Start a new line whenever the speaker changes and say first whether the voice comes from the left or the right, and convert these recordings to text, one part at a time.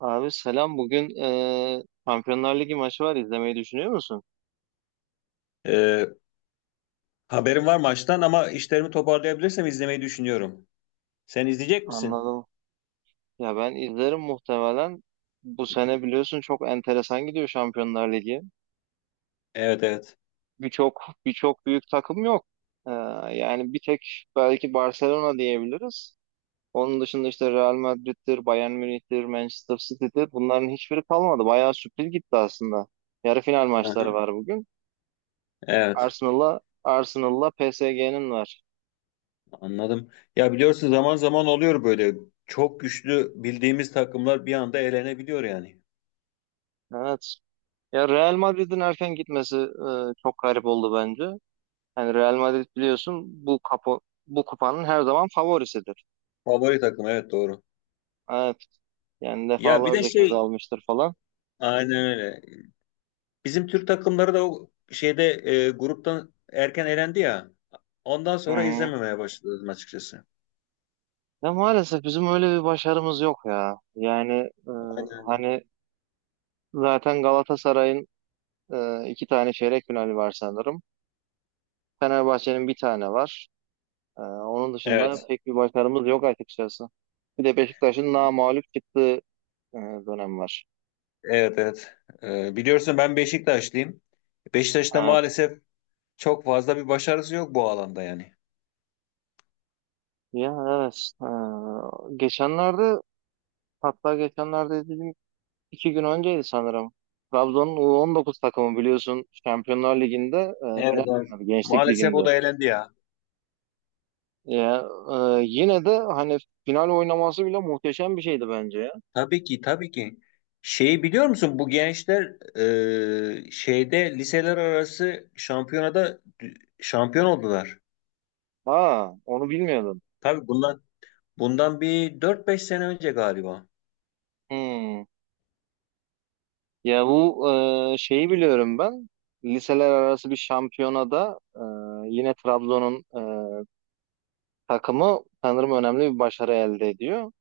right: Abi selam. Bugün Şampiyonlar Ligi maçı var. İzlemeyi düşünüyor musun?
left: Ee, Haberim var maçtan ama işlerimi toparlayabilirsem izlemeyi düşünüyorum. Sen izleyecek misin?
right: Anladım. Ya ben izlerim muhtemelen. Bu sene biliyorsun çok enteresan gidiyor Şampiyonlar Ligi.
left: Evet, evet.
right: Birçok büyük takım yok. E, Yani bir tek belki Barcelona diyebiliriz. Onun dışında işte Real Madrid'dir, Bayern Münih'tir, Manchester City'dir. Bunların hiçbiri kalmadı. Bayağı sürpriz gitti aslında. Yarı final maçları
left: Aha,
right: var bugün.
left: evet,
right: Arsenal'la PSG'nin var.
left: anladım. Ya, biliyorsun zaman zaman oluyor böyle. Çok güçlü bildiğimiz takımlar bir anda elenebiliyor yani.
right: Evet. Ya Real Madrid'in erken gitmesi çok garip oldu bence. Yani Real Madrid biliyorsun bu kupanın her zaman favorisidir.
left: Favori takım, evet, doğru.
right: Evet. Yani
left: Ya bir de
right: defalarca kez
left: şey,
right: almıştır falan.
left: aynen öyle. Bizim Türk takımları da o şeyde gruptan erken elendi ya. Ondan
right: Hı
left: sonra
right: hı.
left: izlememeye başladım açıkçası.
right: Ya maalesef bizim öyle bir başarımız yok ya. Yani e,
left: Aynen öyle.
right: hani zaten Galatasaray'ın iki tane çeyrek finali var sanırım. Fenerbahçe'nin bir tane var. Onun dışında, evet,
left: Evet.
right: pek bir başarımız yok açıkçası. Bir de Beşiktaşın namağlup çıktığı e, dönem var.
left: Evet, evet. Biliyorsun ben Beşiktaşlıyım. Beşiktaş'ta
right: Evet.
left: maalesef çok fazla bir başarısı yok bu alanda yani.
right: Ya, evet. Geçenlerde, hatta geçenlerde dedim, iki gün önceydi sanırım. Trabzon'un U19 takımı biliyorsun Şampiyonlar Ligi'nde
left: Evet,
right: final
left: evet.
right: oynadı Gençlik
left: Maalesef
right: Ligi'nde.
left: o da elendi ya.
right: Ya, yine de hani final oynaması bile muhteşem bir şeydi bence ya.
left: Tabii ki, tabii ki. Şeyi biliyor musun bu gençler şeyde liseler arası şampiyonada şampiyon oldular.
right: Ha, onu bilmiyordum.
left: Tabii bundan bir dört beş sene önce galiba.
right: Hmm. Ya bu şeyi biliyorum ben. Liseler arası bir şampiyonada yine Trabzon'un takımı sanırım önemli bir başarı elde ediyor.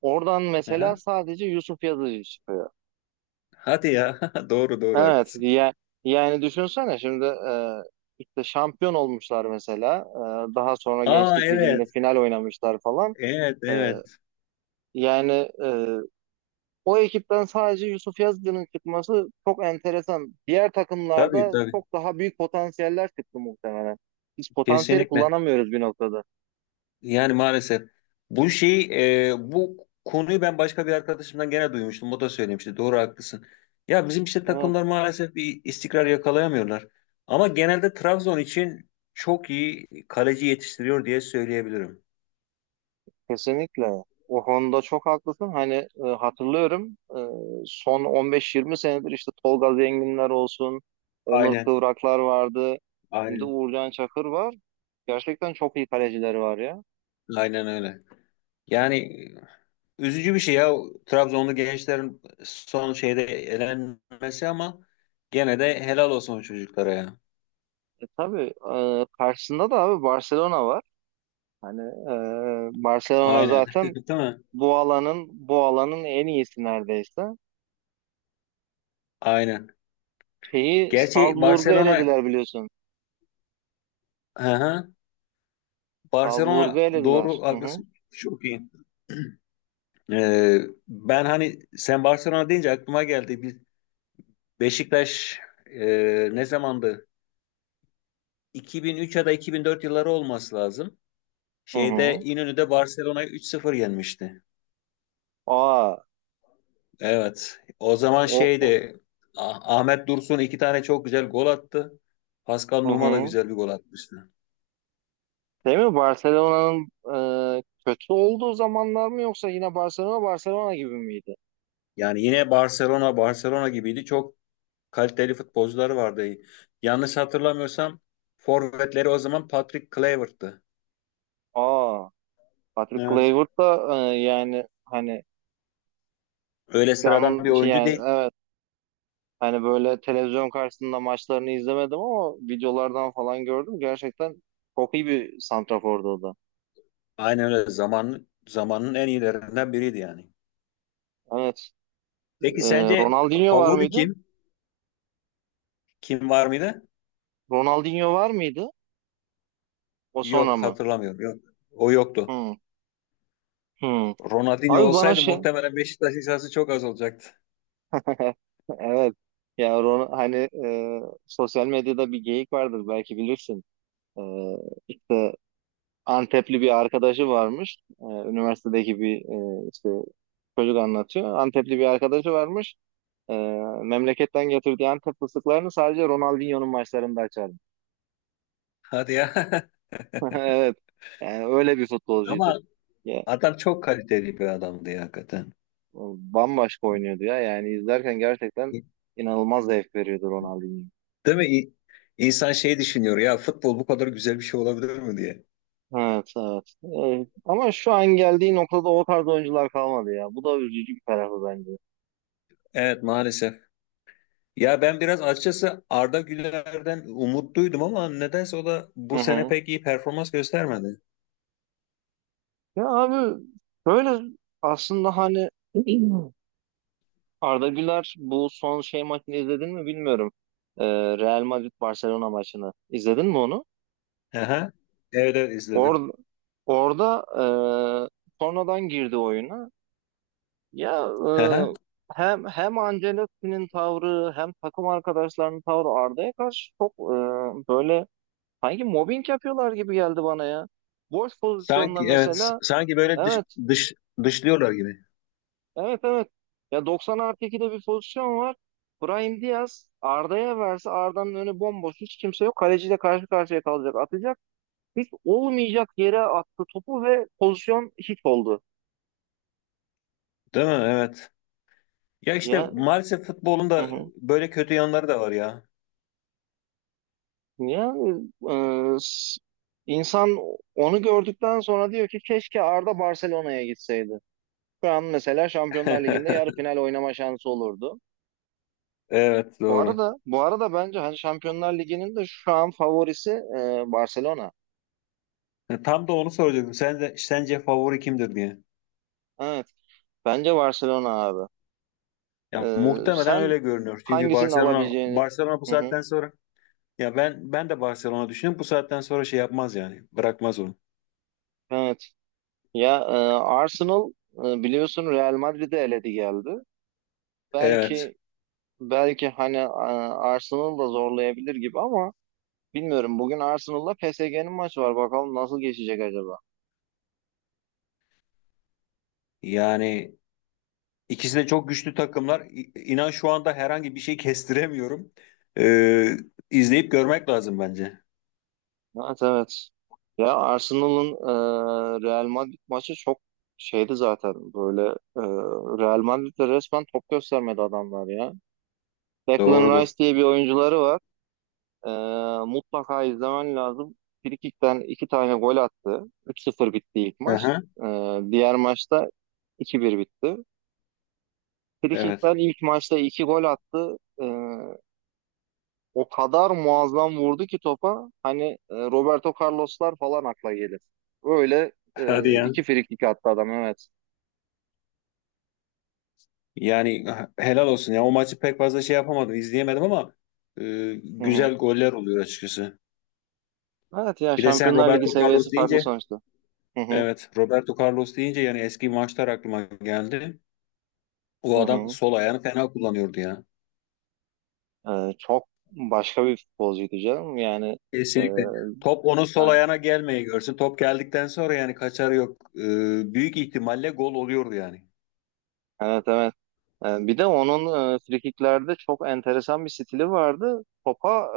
right: Oradan mesela
left: Aha.
right: sadece Yusuf Yazıcı çıkıyor.
left: Hadi ya. Doğru, doğru,
right: Evet
left: haklısın.
right: ya, yani düşünsene şimdi işte şampiyon olmuşlar mesela. Daha sonra
left: Aa,
right: Gençlik Ligi'nde
left: evet.
right: final oynamışlar falan.
left: Evet,
right: E,
left: evet.
right: Yani e, o ekipten sadece Yusuf Yazıcı'nın çıkması çok enteresan. Diğer
left: Tabii,
right: takımlarda
left: tabii.
right: çok daha büyük potansiyeller çıktı muhtemelen. Biz potansiyeli
left: Kesinlikle.
right: kullanamıyoruz bir noktada.
left: Yani maalesef bu şey, bu konuyu ben başka bir arkadaşımdan gene duymuştum. O da söylemişti. Doğru, haklısın. Ya bizim işte
right: Evet.
left: takımlar maalesef bir istikrar yakalayamıyorlar. Ama genelde Trabzon için çok iyi kaleci yetiştiriyor diye söyleyebilirim.
right: Kesinlikle. O konuda çok haklısın. Hani hatırlıyorum, son 15-20 senedir işte Tolga Zenginler olsun, Onur
left: Aynen,
right: Kıvraklar vardı. Şimdi
left: aynen.
right: Uğurcan Çakır var. Gerçekten çok iyi kalecileri var ya.
left: Aynen öyle. Yani üzücü bir şey ya, Trabzonlu gençlerin son şeyde elenmesi, ama gene de helal olsun o çocuklara ya.
right: Tabii karşısında da abi Barcelona var. Hani Barcelona
left: Aynen.
right: zaten
left: Değil mi?
right: bu alanın en iyisi neredeyse.
left: Aynen.
right: Şeyi
left: Gerçi
right: Salzburg'u
left: Barcelona.
right: elediler biliyorsun.
left: Hı hı.
right: Salzburg'u
left: Barcelona, doğru,
right: elediler. Hı hı.
left: haklısın. Çok iyi. Ee, Ben hani sen Barcelona deyince aklıma geldi. Bir Beşiktaş, ne zamandı? 2003 ya da 2004 yılları olması lazım.
right: Hı
left: Şeyde
right: hı.
left: İnönü'de Barcelona'yı 3-0 yenmişti.
right: Aa,
left: Evet. O zaman
right: o, o-
left: şeydi. Ahmet Dursun iki tane çok güzel gol attı. Pascal
right: hı
left: Nouma da
right: hı.
left: güzel bir gol atmıştı.
right: Değil mi? Barcelona'nın kötü olduğu zamanlar mı, yoksa yine Barcelona Barcelona gibi miydi?
left: Yani yine Barcelona Barcelona gibiydi. Çok kaliteli futbolcuları vardı. Yanlış hatırlamıyorsam forvetleri o zaman Patrick Kluivert'tı.
right: Aa, Patrick
left: Evet.
right: Kluivert da yani hani,
left: Öyle sıradan bir
right: ben şey,
left: oyuncu
right: yani
left: değil.
right: evet, hani böyle televizyon karşısında maçlarını izlemedim ama videolardan falan gördüm. Gerçekten çok iyi bir santrafordu o da.
left: Aynen öyle, zamanın en iyilerinden biriydi yani.
right: Evet.
left: Peki sence
right: Ronaldinho var
left: favori
right: mıydı?
left: kim? Kim var mıydı?
right: Ronaldinho var mıydı? O sonra
left: Yok,
right: mı?
left: hatırlamıyorum. Yok. O yoktu.
right: Hmm. Hmm.
left: Ronaldinho
right: Abi bana
left: olsaydı
right: şey.
left: muhtemelen Beşiktaş hissası çok az olacaktı.
right: Evet. Ya Ron, hani, e, sosyal medyada bir geyik vardır belki bilirsin. E, işte Antepli bir arkadaşı varmış. Üniversitedeki bir, işte, çocuk anlatıyor. Antepli bir arkadaşı varmış. Ee, Memleketten getirdiği Antep fıstıklarını sadece Ronaldinho'nun maçlarında açardı.
left: Hadi ya.
right: Evet. Yani öyle bir futbolcuydu.
left: Ama
right: Ya,
left: adam çok kaliteli bir adamdı ya, hakikaten.
right: bambaşka oynuyordu ya. Yani izlerken gerçekten inanılmaz zevk veriyordu Ronaldinho.
left: Değil mi? İnsan şey düşünüyor ya, futbol bu kadar güzel bir şey olabilir mi diye.
right: Evet, evet. Ama şu an geldiği noktada o tarz oyuncular kalmadı ya. Bu da üzücü bir tarafı bence.
left: Evet, maalesef. Ya ben biraz açıkçası Arda Güler'den umutluydum ama nedense o da
right: Hı
left: bu sene
right: hı.
left: pek iyi performans göstermedi.
right: Ya abi, böyle, aslında hani. Arda Güler bu son şey maçını izledin mi bilmiyorum. Ee, Real Madrid Barcelona maçını izledin mi onu?
left: Aha. Evet, evet, izledim.
right: Orada orada sonradan girdi oyuna. Ya,
left: Aha.
right: hem Ancelotti'nin tavrı hem takım arkadaşlarının tavrı Arda'ya karşı çok böyle, sanki mobbing yapıyorlar gibi geldi bana ya. Boş pozisyonda
left: Sanki evet,
right: mesela,
left: sanki böyle
right: evet,
left: dış, dışlıyorlar gibi.
right: evet, evet, ya 90 artı 2'de bir pozisyon var. Brahim Diaz Arda'ya verse, Arda'nın önü bomboş, hiç kimse yok. Kaleciyle karşı karşıya kalacak, atacak. Hiç olmayacak yere attı topu ve pozisyon hit oldu.
left: Değil mi? Evet. Ya işte
right: Ya,
left: maalesef futbolun
right: hı
left: da
right: hı.
left: böyle kötü yanları da var ya.
right: Yani insan onu gördükten sonra diyor ki keşke Arda Barcelona'ya gitseydi. Şu an mesela Şampiyonlar Ligi'nde yarı final oynama şansı olurdu.
left: Evet,
right: Bu
left: doğru.
right: arada bu arada bence hani Şampiyonlar Ligi'nin de şu an favorisi Barcelona.
left: Tam da onu soracaktım. Sen de, sence favori kimdir diye.
right: Evet. Bence Barcelona abi.
left: Ya muhtemelen
right: Sen
left: öyle görünüyor. Çünkü
right: hangisini
left: Barcelona
right: alabileceğini.
left: Barcelona bu
right: Hı hı.
left: saatten sonra. Ya ben de Barcelona düşünüyorum. Bu saatten sonra şey yapmaz yani. Bırakmaz onu.
right: Evet. Ya, Arsenal biliyorsun Real Madrid'i eledi geldi.
left: Evet.
right: Belki belki hani, Arsenal da zorlayabilir gibi, ama bilmiyorum. Bugün Arsenal'la PSG'nin maçı var. Bakalım nasıl geçecek acaba?
left: Yani ikisi de çok güçlü takımlar. İnan şu anda herhangi bir şey kestiremiyorum. Ee, izleyip görmek lazım bence.
right: Evet, evet. Ya Arsenal'ın Real Madrid maçı çok şeydi zaten, böyle, e, Real Madrid'de resmen top göstermedi adamlar ya. Declan
left: Doğrudur.
right: Rice diye bir oyuncuları var. E, Mutlaka izlemen lazım. Frikikten iki tane gol attı. 3-0 bitti ilk maç.
left: Aha,
right: Diğer maçta 2-1 bitti.
left: evet.
right: Frikikten ilk maçta iki gol attı. E, O kadar muazzam vurdu ki topa. Hani, Roberto Carlos'lar falan akla gelir. Öyle
left: Hadi ya.
right: iki frikik attı adam, evet.
left: Yani helal olsun ya. O maçı pek fazla şey yapamadım, izleyemedim ama
right: Hı hı.
left: güzel goller oluyor açıkçası.
right: Evet ya,
left: Bir de sen
right: Şampiyonlar Ligi
left: Roberto
right: seviyesi
left: Carlos
right: farklı
left: deyince,
right: sonuçta. Hı hı.
left: evet, Roberto Carlos deyince yani eski maçlar aklıma geldi.
right: Hı
left: O adam
right: hı.
left: sol ayağını fena kullanıyordu ya.
right: Çok başka bir futbolcuydu canım. Yani, e,
left: Kesinlikle. Top onun sol
right: evet,
left: ayağına gelmeye görsün. Top geldikten sonra yani kaçarı yok. Büyük ihtimalle gol oluyordu yani.
right: evet. Evet. Bir de onun frikiklerde çok enteresan bir stili vardı. Topa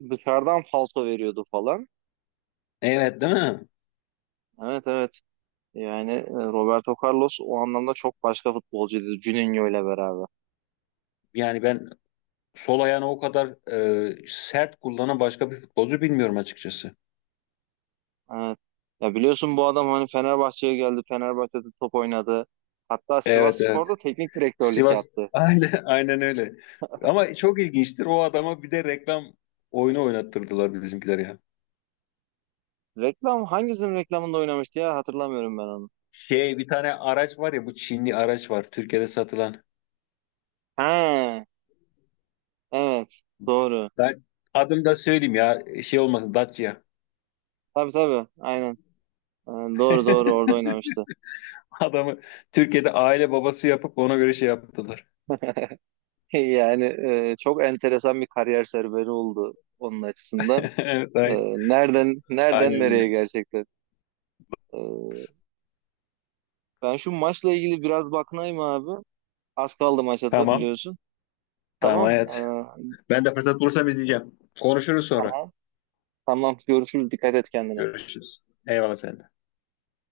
right: dışarıdan falso veriyordu falan.
left: Evet, değil mi?
right: Evet, evet. Yani Roberto Carlos o anlamda çok başka futbolcuydu, Juninho ile beraber.
left: Yani ben sol ayağını o kadar sert kullanan başka bir futbolcu bilmiyorum açıkçası.
right: Evet. Ya biliyorsun, bu adam hani Fenerbahçe'ye geldi. Fenerbahçe'de top oynadı. Hatta
left: Evet, evet.
right: Sivasspor'da teknik direktörlük
left: Sivas.
right: yaptı.
left: Aynen, aynen öyle. Ama çok ilginçtir. O adama bir de reklam oyunu oynattırdılar bizimkiler ya.
right: Hangisinin reklamında oynamıştı ya, hatırlamıyorum ben onu.
left: Şey, bir tane araç var ya, bu Çinli araç var Türkiye'de satılan.
right: He, evet, doğru.
left: Ben adını da söyleyeyim ya, şey olmasın, Dacia.
right: Tabii, tabii, aynen. E, Doğru, doğru, orada oynamıştı.
left: Adamı Türkiye'de aile babası yapıp ona göre şey yaptılar.
right: Yani çok enteresan bir kariyer serüveni oldu onun açısından.
left: Evet,
right: Nereden
left: aynen
right: nereden nereye
left: öyle.
right: gerçekten. E, Ben şu maçla ilgili biraz bakınayım abi. Az kaldı maça da
left: Tamam.
right: biliyorsun.
left: Tamam,
right: Tamam.
left: hayat. Ben de fırsat bulursam izleyeceğim. Konuşuruz sonra.
right: Tamam. Tamam. Görüşürüz. Dikkat et kendine.
left: Görüşürüz. Eyvallah, sen de.